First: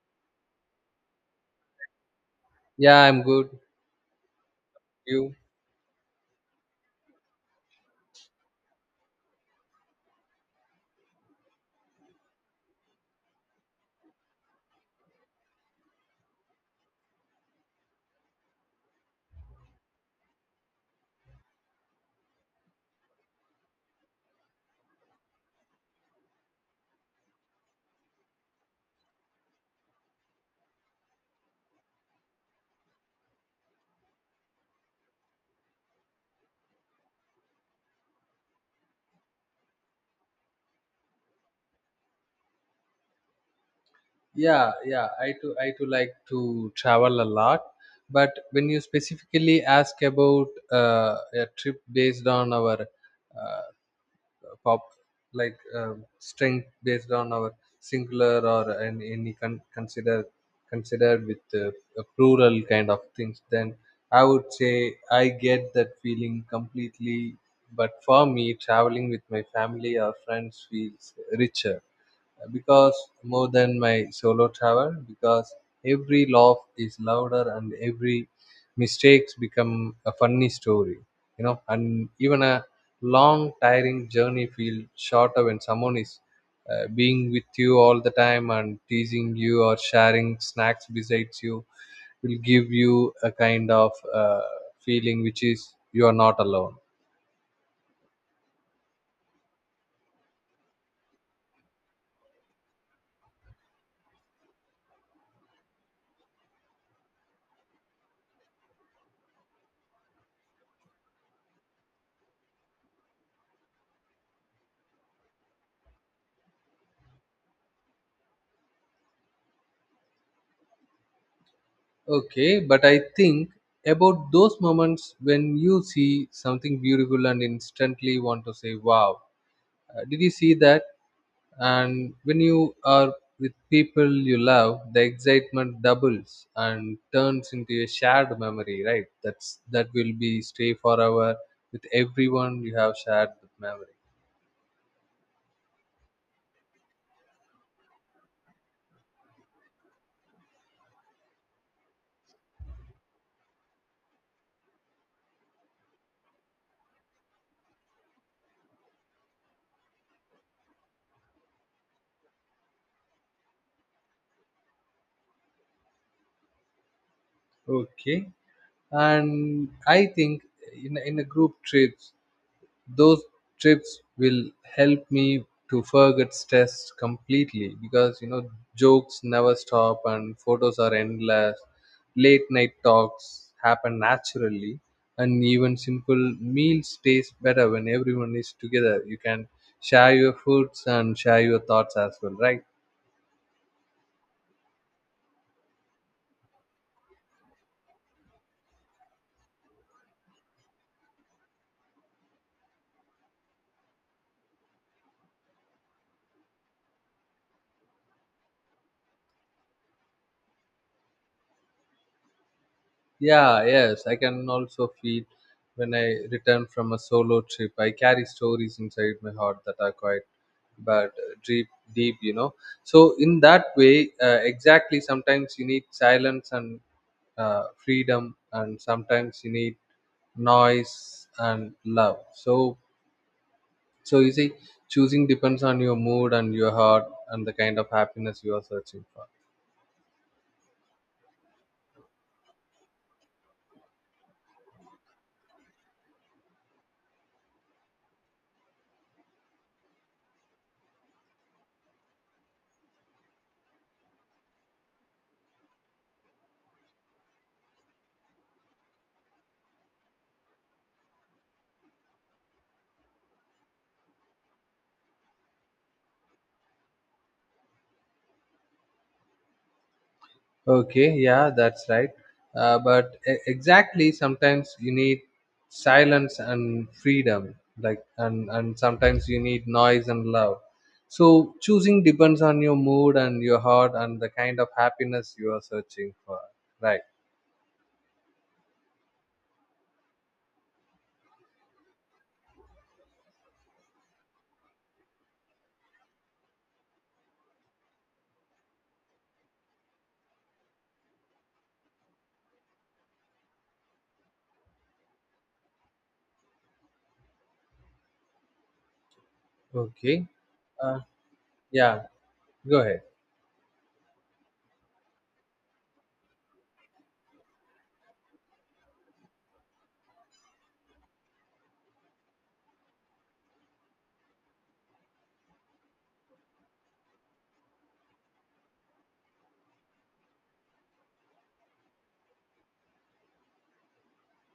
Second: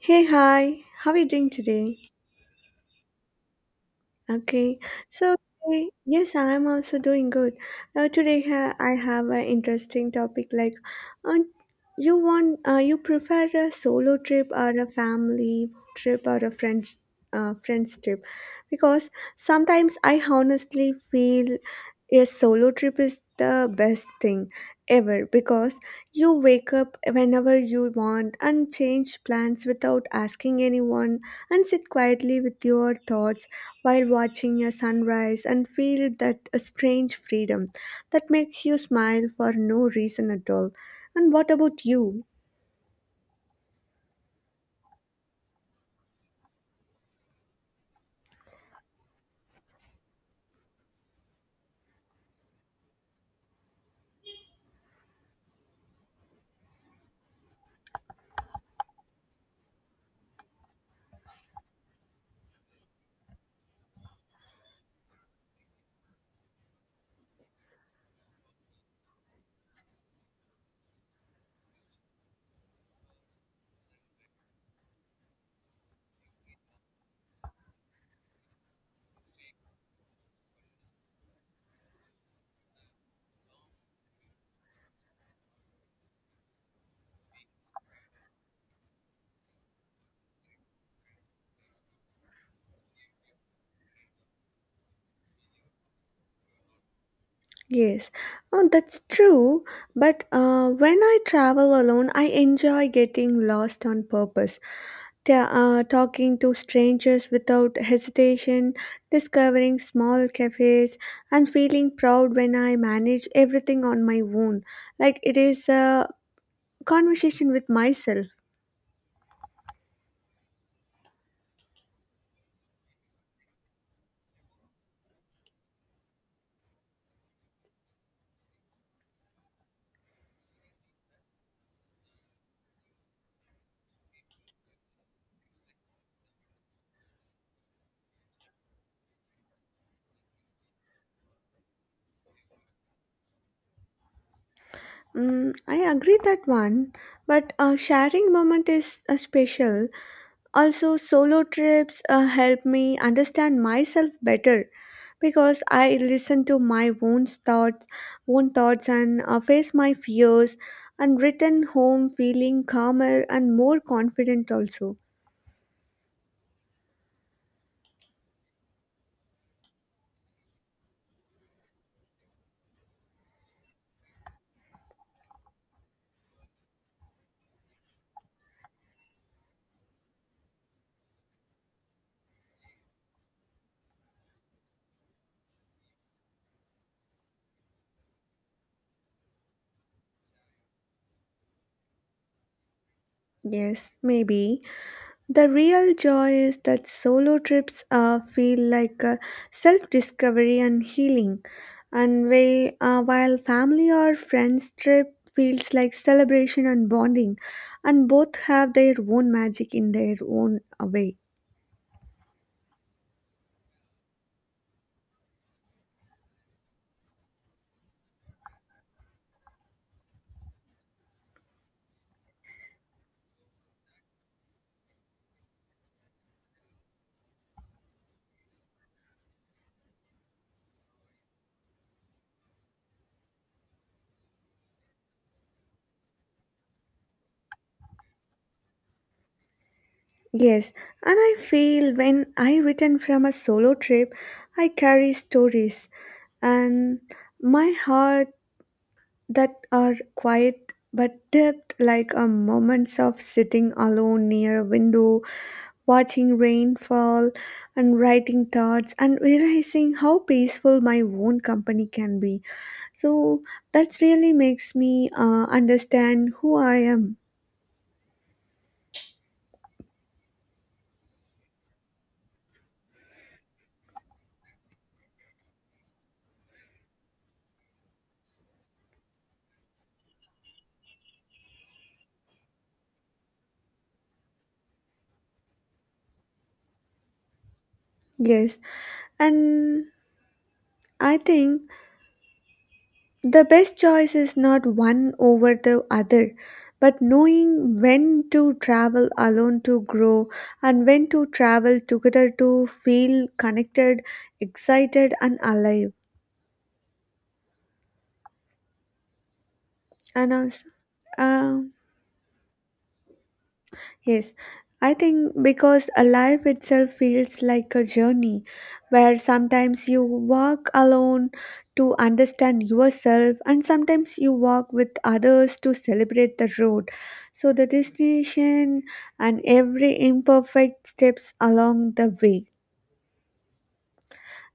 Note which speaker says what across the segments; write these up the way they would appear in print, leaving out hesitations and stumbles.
Speaker 1: Hey, hi. How are you doing today?
Speaker 2: Yeah, I'm good.
Speaker 1: Okay.
Speaker 2: You?
Speaker 1: So, yes, I'm also doing good. I have an interesting topic like uh, you want you prefer a solo trip or a family trip or a friends friends trip because sometimes I honestly feel a solo trip is the best thing ever because you wake up whenever you want and change plans without asking anyone and sit quietly with your thoughts while watching a sunrise and feel that a strange freedom that makes you smile for no reason at all. And what about you?
Speaker 2: Yeah. I too like to travel a lot. But when you specifically ask about a trip based on our uh, pop, like strength based on our singular or any consider considered with a plural kind of things, then I would say I get that feeling completely. But for me, traveling with my family or friends feels richer because more than my solo travel because every laugh is louder and every mistakes become a funny story you know and even a long tiring journey feel shorter when someone is being with you all the time and teasing you or sharing snacks besides you will give you a kind of feeling which is you are not alone.
Speaker 1: Yes, oh, that's true. But when I travel alone, I enjoy getting lost on purpose talking to strangers without hesitation, discovering small cafes, and feeling proud when I manage everything on my own. Like it is a conversation with myself.
Speaker 2: Okay, but I think about those moments when you see something beautiful and instantly want to say, "Wow, did you see that?" And when you are with people you love, the excitement doubles and turns into a shared memory, right? That's that will be stay forever with everyone you have shared the memory.
Speaker 1: Mm, I agree that one, but sharing moment is special. Also, solo trips help me understand myself better because I listen to my own thoughts, and face my fears, and return home feeling calmer and more confident. Also,
Speaker 2: Okay, and I think in a group trips those trips will help me to forget stress completely because you know jokes never stop and photos are endless, late night talks happen naturally and even simple meals taste better when everyone is together, you can share your foods and share your thoughts as well, right?
Speaker 1: yes, maybe the real joy is that solo trips feel like self-discovery and healing, and while family or friends trip feels like celebration and bonding, and both have their own magic in their own way.
Speaker 2: Yeah, yes, I can also feel when I return from a solo trip. I carry stories inside my heart that are quite but deep, deep, you know. So in that way, exactly. Sometimes you need silence and freedom, and sometimes you need noise and love. So you see, choosing depends on your mood and your heart and the kind of happiness you are searching for.
Speaker 1: Yes, and I feel when I return from a solo trip, I carry stories and my heart that are quiet but depth like a moments of sitting alone near a window, watching rain fall and writing thoughts and realizing how peaceful my own company can be. So that really makes me understand who I am.
Speaker 2: Okay, yeah, that's right. But exactly, sometimes you need silence and freedom, and sometimes you need noise and love. So, choosing depends on your mood and your heart and the kind of happiness you are searching for, right?
Speaker 1: Yes, and I think the best choice is not one over the other, but knowing when to travel alone to grow and when to travel together to feel connected, excited, and alive.
Speaker 2: Okay,
Speaker 1: And also,
Speaker 2: uh, yeah, go ahead.
Speaker 1: yes, I think because a life itself feels like a journey where sometimes you walk alone to understand yourself and sometimes you walk with others to celebrate the road. So the destination and every imperfect steps along the way.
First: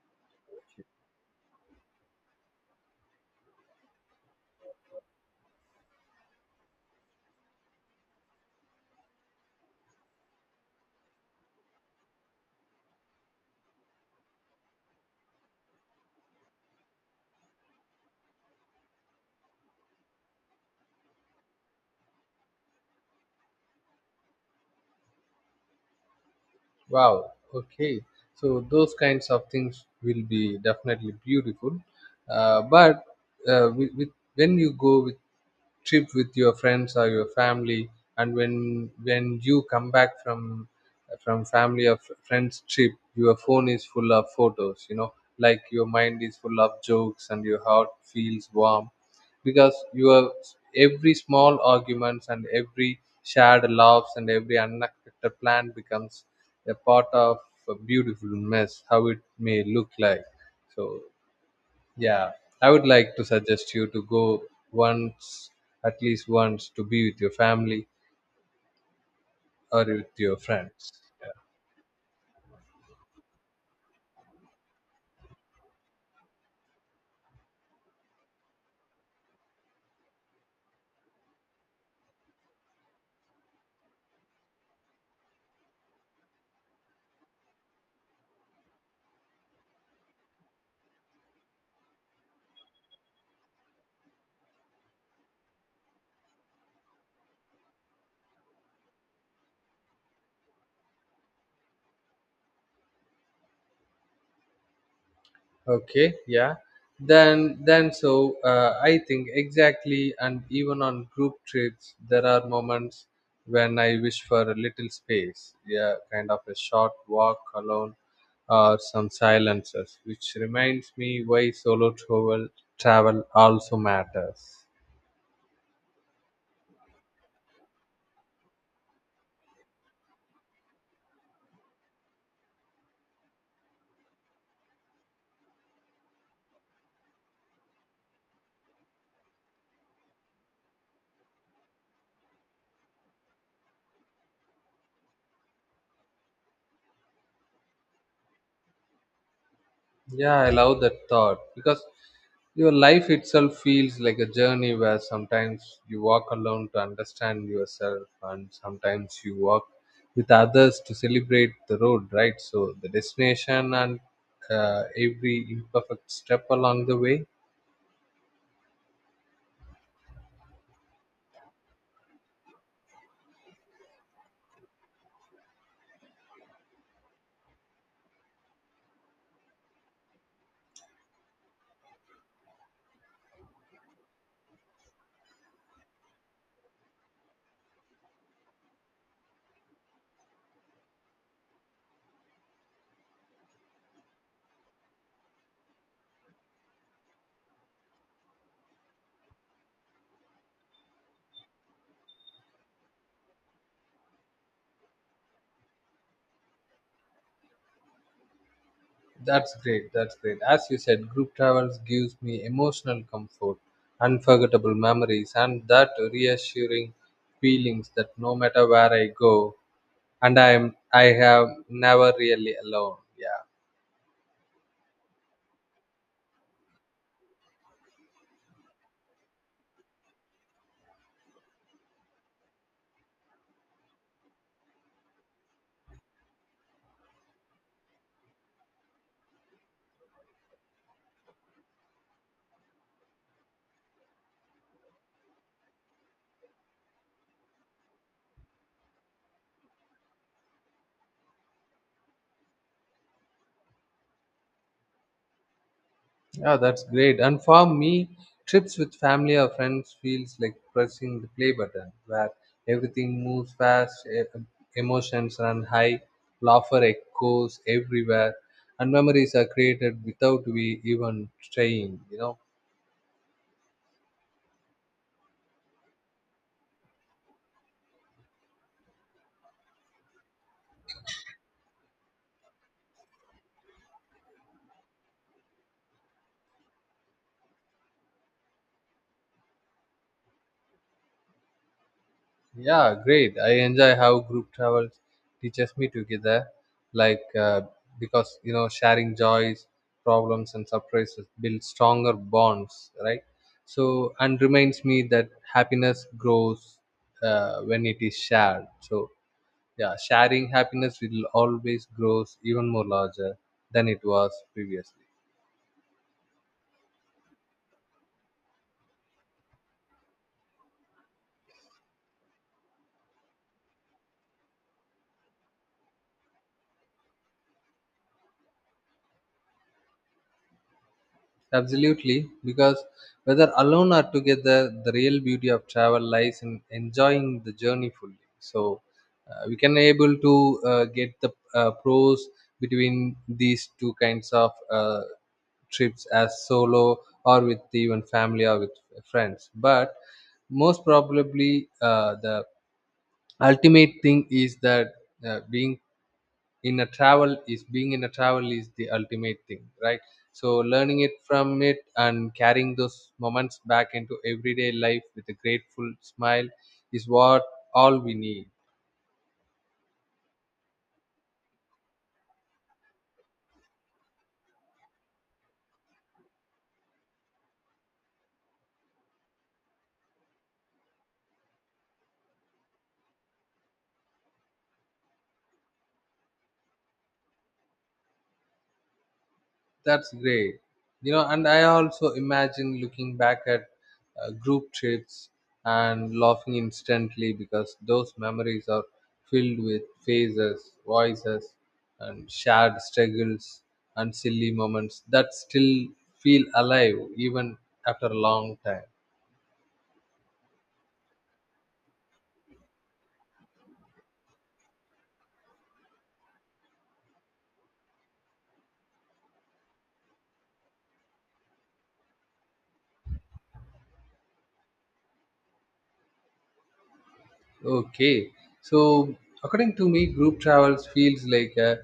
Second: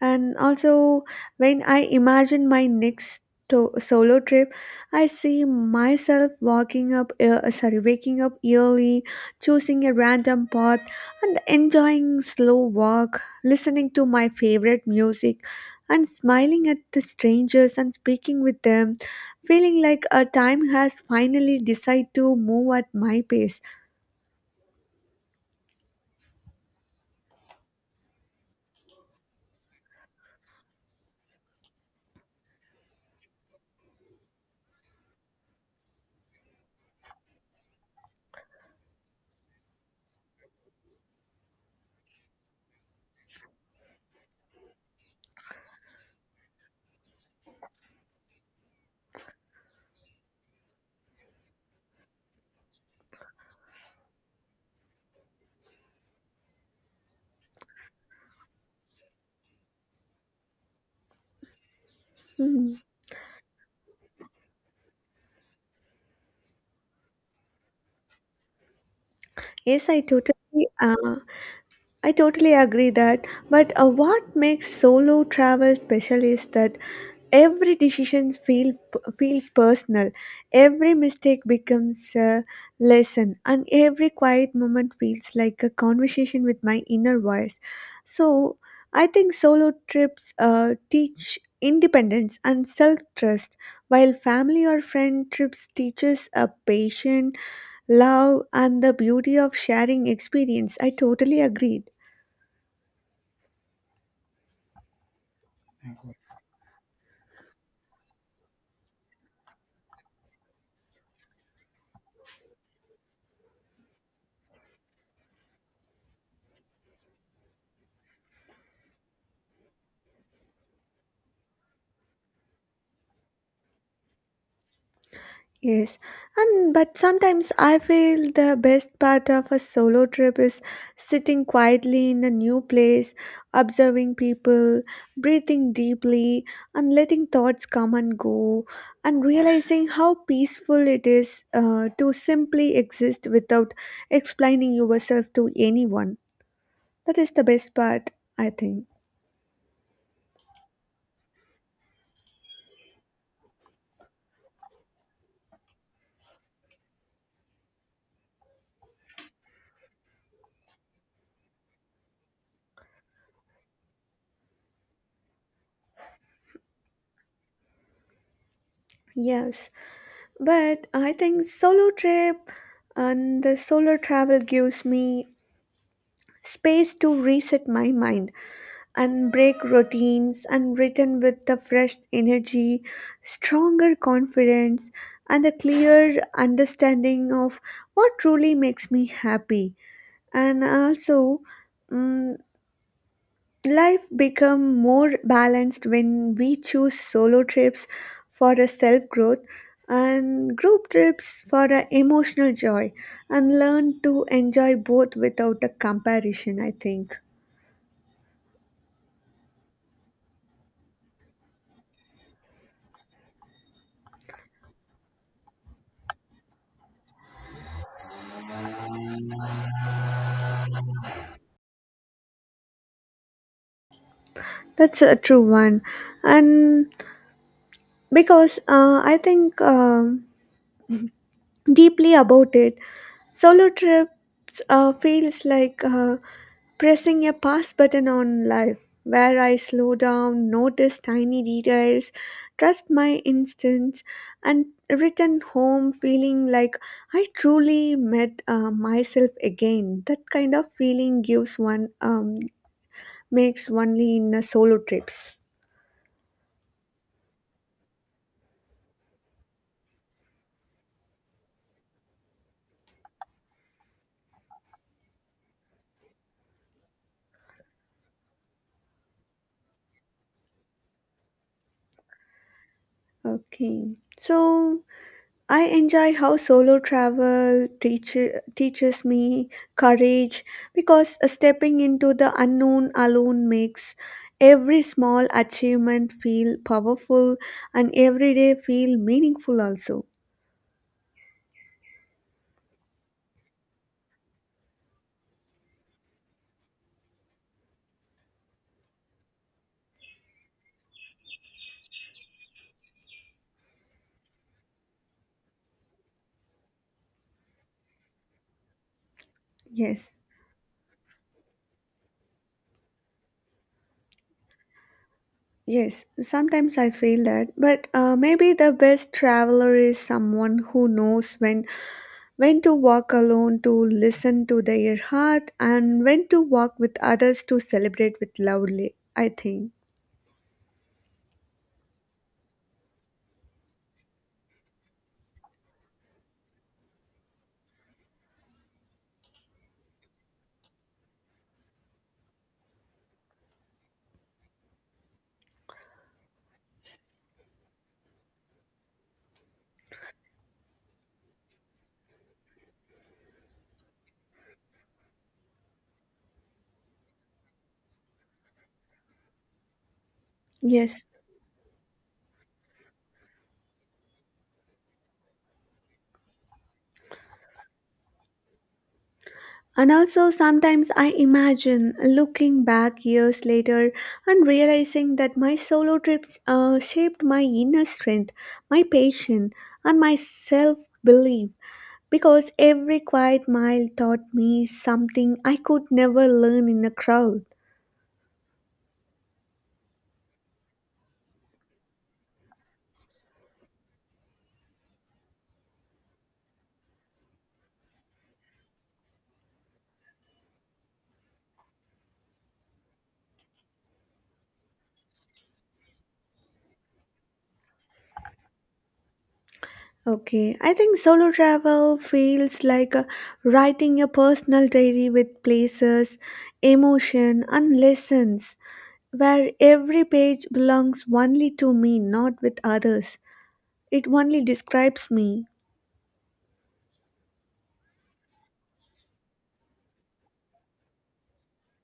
Speaker 1: And also, when I imagine my next solo trip, I see myself waking up early, choosing a random path, and enjoying slow walk, listening to my favorite music, and smiling at the strangers and speaking with them, feeling like a time has finally decided to move at my pace.
Speaker 2: Wow, okay. So, those kinds of things will be definitely beautiful. But uh, with, with, when you go with trip with your friends or your family and when you come back from family or friends trip, your phone is full of photos, you know, like your mind is full of jokes and your heart feels warm because your every small arguments and every shared laughs and every unexpected plan becomes a part of a beautiful mess how it may look like. So yeah, I
Speaker 1: Mhm.
Speaker 2: would like to suggest you to go once, at least once, to be with your family or
Speaker 1: Yes, I
Speaker 2: with your
Speaker 1: totally.
Speaker 2: friends.
Speaker 1: Uh,
Speaker 2: Yeah.
Speaker 1: I totally agree that, but what makes solo travel special is that every decision feel, feels personal, every mistake becomes a lesson, and every quiet moment feels like a conversation with my inner voice. So, I think solo trips teach independence and self trust, while family or friend trips teaches a patience, love, and the beauty of sharing experience. I totally agree.
Speaker 2: Okay, yeah. Then so I think exactly, and even on group trips, there are moments when I wish for a little space. Yeah, kind of a short walk alone or some silences, which reminds me why solo travel also matters.
Speaker 1: Yes, and but sometimes I feel the best part of a solo trip is sitting quietly in a new place, observing people, breathing deeply, and letting thoughts come and go, and realizing how peaceful it is to simply exist without explaining yourself to anyone. That is the best part, I think.
Speaker 2: Yeah, I love that thought because your life itself feels like a journey where sometimes you walk alone to understand yourself and sometimes you walk with others to celebrate the road, right? So the destination and every imperfect step along the way.
Speaker 1: Yes, but I think solo trip and the solo travel gives me space to reset my mind and break routines and return with the fresh energy, stronger confidence, and a clear understanding of what truly makes me happy. And also, mm, life become more balanced when we choose solo trips for a self growth and group trips for a emotional joy and learn to enjoy both without a comparison I think.
Speaker 2: That's great. That's great. As you said, group travels gives me emotional comfort, unforgettable memories, and that reassuring feelings that no matter where I go, and I'm, I have never really alone. Yeah.
Speaker 1: That's a true one. And because I think deeply about it, solo trips feels like pressing a pause button on life, where I slow down, notice tiny details, trust my instincts, and return home feeling like I truly met myself again. That kind of feeling gives one makes only in a solo trips.
Speaker 2: Yeah, that's great, and for me trips with family or friends feels like pressing the play button where everything moves fast, emotions run high, laughter echoes everywhere, and memories are created without we even trying, you know.
Speaker 1: Okay, so I enjoy how teaches me courage because stepping into the unknown alone makes every small achievement feel powerful and every day feel meaningful also.
Speaker 2: Yeah, great. I enjoy how group travel teaches me together, like uh, because you know sharing joys, problems, and surprises build stronger bonds, right? So and reminds me that happiness grows when it is shared. So yeah,
Speaker 1: Yes,
Speaker 2: sharing happiness will always grows even more larger than it was previously.
Speaker 1: yes, sometimes I feel that, but maybe the best traveler is someone who knows when to walk alone to listen to their heart and when to walk with others to celebrate with loudly, I think.
Speaker 2: Absolutely, because whether alone or together, the real beauty of travel lies in enjoying the journey fully. So we can able to get the pros between these two kinds of trips as solo or with even family or with friends. But most probably, the ultimate thing is that uh, being being in a travel is the ultimate thing, right? So learning
Speaker 1: Yes.
Speaker 2: it from it and carrying those moments back into everyday life with a grateful smile is what all we need.
Speaker 1: And also, sometimes I imagine looking back years later and realizing that my solo trips shaped my inner strength, my patience, and my self belief because every quiet mile taught me something I could never learn in a crowd.
Speaker 2: That's great. You know, and I also imagine looking back at group trips and laughing instantly because those memories are filled with faces, voices, and shared struggles and silly moments that still feel alive even after a long time.
Speaker 1: Okay, I think solo travel feels like writing a personal diary with places, emotion, and lessons where every page belongs only to me, not with others. It only describes me.
Speaker 2: Okay, so according to me, group travels feels like uh,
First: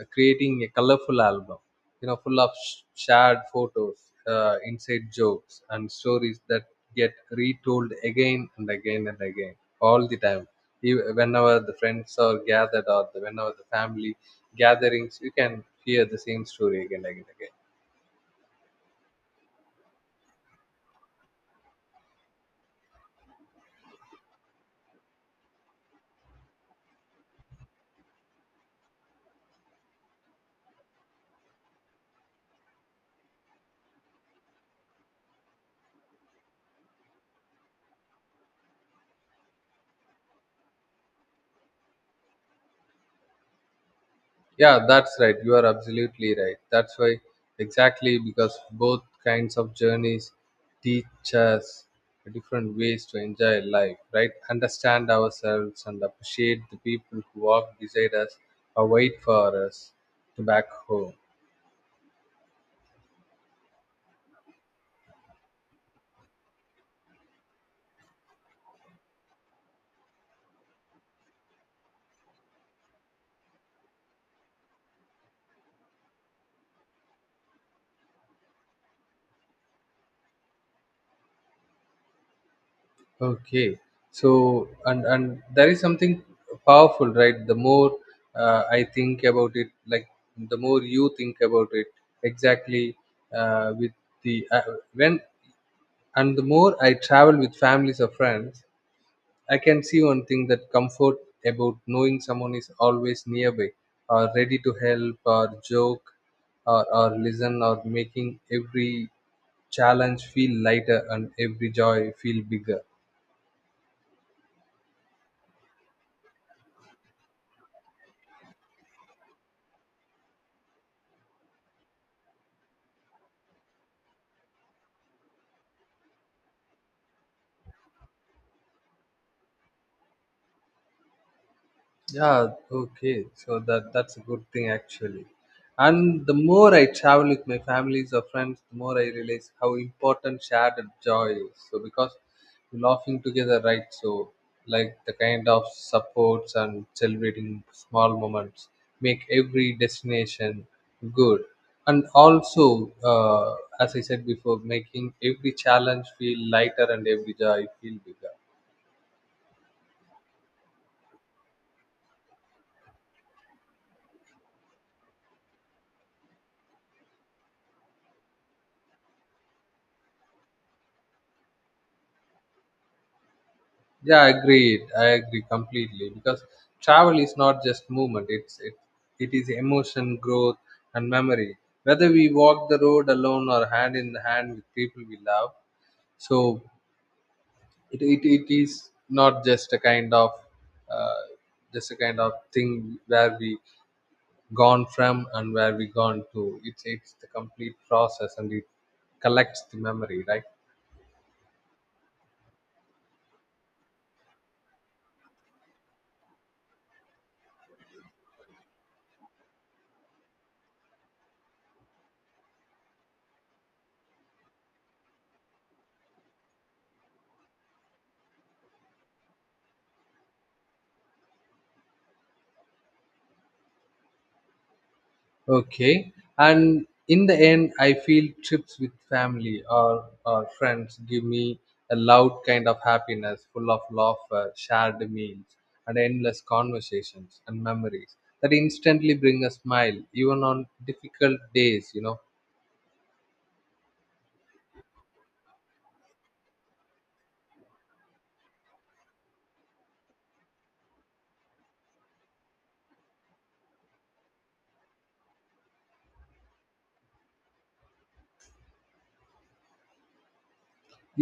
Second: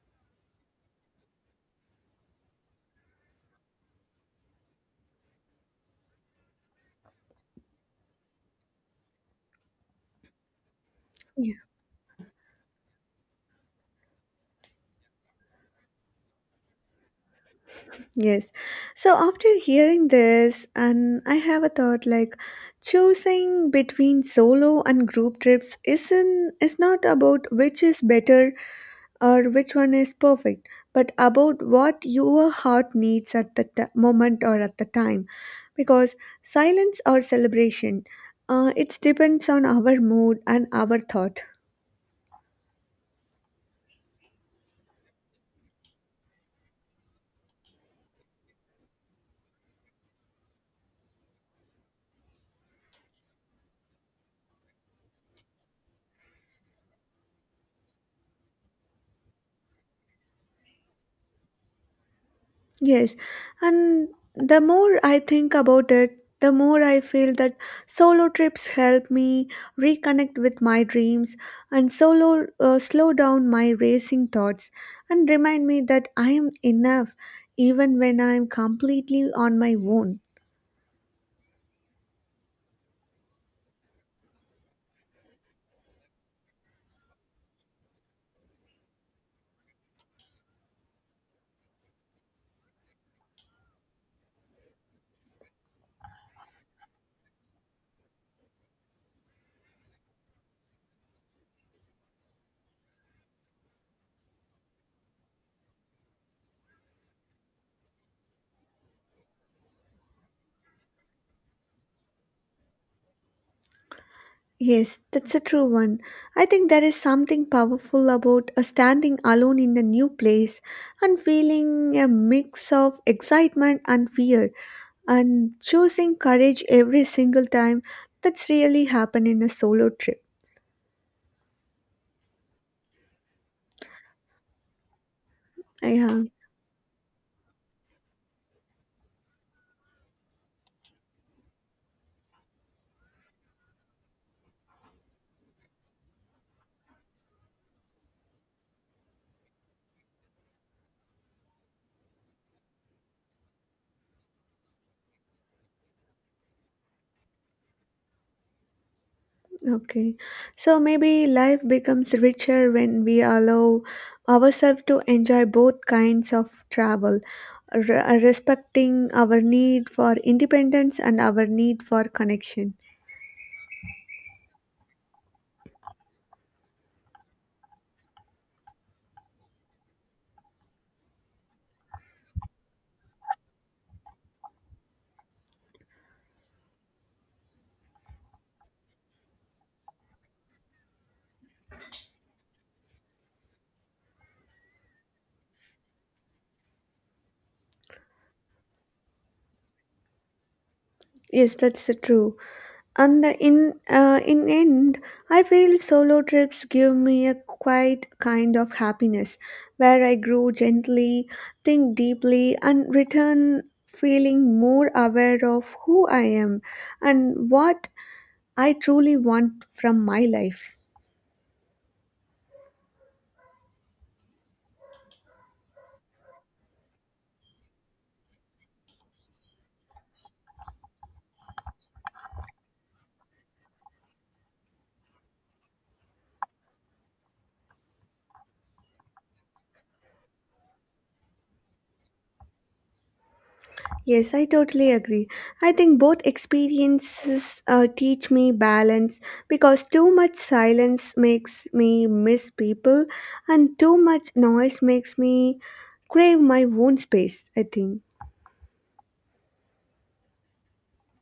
Speaker 2: uh, creating a colorful album, you know, full of shared photos, inside jokes, and stories that get retold again and again and again all the time.
Speaker 1: Yeah.
Speaker 2: Whenever the friends are gathered or the, whenever the family gatherings, you can hear the same story again and again.
Speaker 1: Yes. So after hearing this, and I have a thought like choosing between solo and group trips isn't is not about which is better or which one is perfect, but about what your heart needs at the moment or at the time. Because silence or celebration, it depends on our mood and our thought.
Speaker 2: Yeah, that's right. You are absolutely right. That's why, exactly because both kinds of journeys teach us different ways to enjoy life, right? Understand ourselves and appreciate the people who walk beside us or wait for us to back home.
Speaker 1: Yes, and the more I think about it, the more I feel that solo trips help me reconnect with my dreams and solo slow down my racing thoughts and remind me that I am enough even when I am completely on my own.
Speaker 2: Okay, so and there is something powerful, right? The more I think about it, like the more you think about it, exactly with the when and the more I travel with families or friends, I can see one thing that comfort about knowing someone is always nearby or ready to help or joke or listen or making every challenge feel lighter and every joy feel bigger.
Speaker 1: Yes, that's a true one. I think there is something powerful about standing alone in a new place and feeling a mix of excitement and fear and choosing courage every single time that's really happened in a solo trip.
Speaker 2: Yeah, okay. So that that's a good thing actually.
Speaker 1: Yeah,
Speaker 2: And the more I travel with my families or friends, the more I realize how important shared joy is. So because we're laughing together, right? So like the kind of supports and celebrating small moments make every destination good. And also, as I said before, making every challenge feel lighter and every joy feel bigger.
Speaker 1: okay, so maybe life becomes richer when we allow ourselves to enjoy both kinds of travel respecting our need for independence and our need for connection.
Speaker 2: Yeah, I agree. I agree completely because travel is not just movement. It is emotion, growth, and memory. Whether we walk the road alone or hand in hand with people we love, so it is not just a kind of uh, just a kind of thing where we gone from and where we gone to. It's the complete process and it collects the memory, right?
Speaker 1: Yes, that's true. And the in end, I feel solo trips give me a quiet kind of happiness, where I grow gently, think deeply, and return feeling more aware of who I am and what I truly want from my life.
Speaker 2: Okay. And in the end, I feel trips with family or friends give me a loud kind of happiness, full of laughter, shared meals, and endless conversations and memories that instantly bring a smile, even on difficult days, you know.
Speaker 1: Yes, I totally agree. I think both experiences teach me balance because too much silence makes me miss people, and too much noise makes me crave my own space. I think.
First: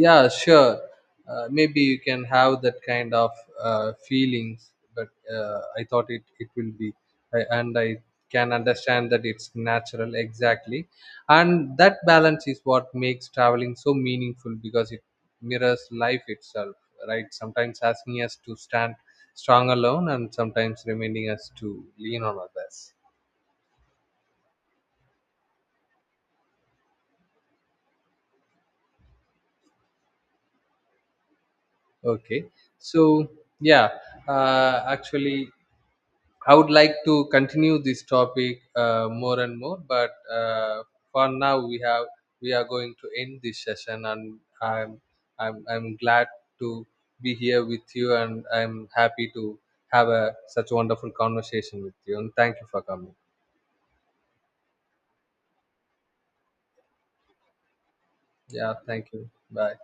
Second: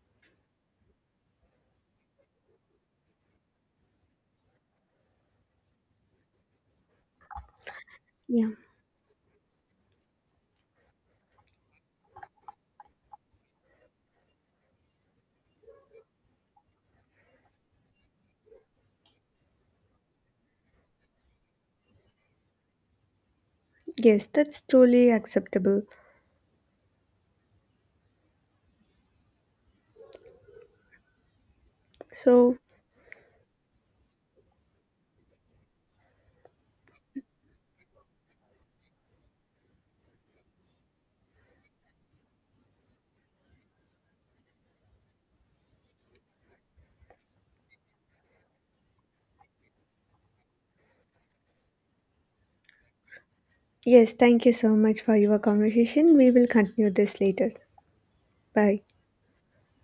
Speaker 2: Yeah, sure. Maybe you can have that kind of feelings, but I thought it it will be I
Speaker 1: Yeah,
Speaker 2: can understand that it's natural exactly and that balance is what makes traveling so meaningful because it mirrors life itself, right? Sometimes asking us to stand strong alone and sometimes reminding us to lean on others.
Speaker 1: yes, that's truly acceptable.
Speaker 2: Okay,
Speaker 1: So,
Speaker 2: so yeah, actually I would like to continue this topic more and more, but for now we have we are going to end this session, and I'm glad to be here with you, and I'm happy to have a such a wonderful conversation with you. And thank you for coming.
Speaker 1: yes, thank you so much for your conversation. We will continue this later.
Speaker 2: Yeah,
Speaker 1: Bye.
Speaker 2: thank you. Bye.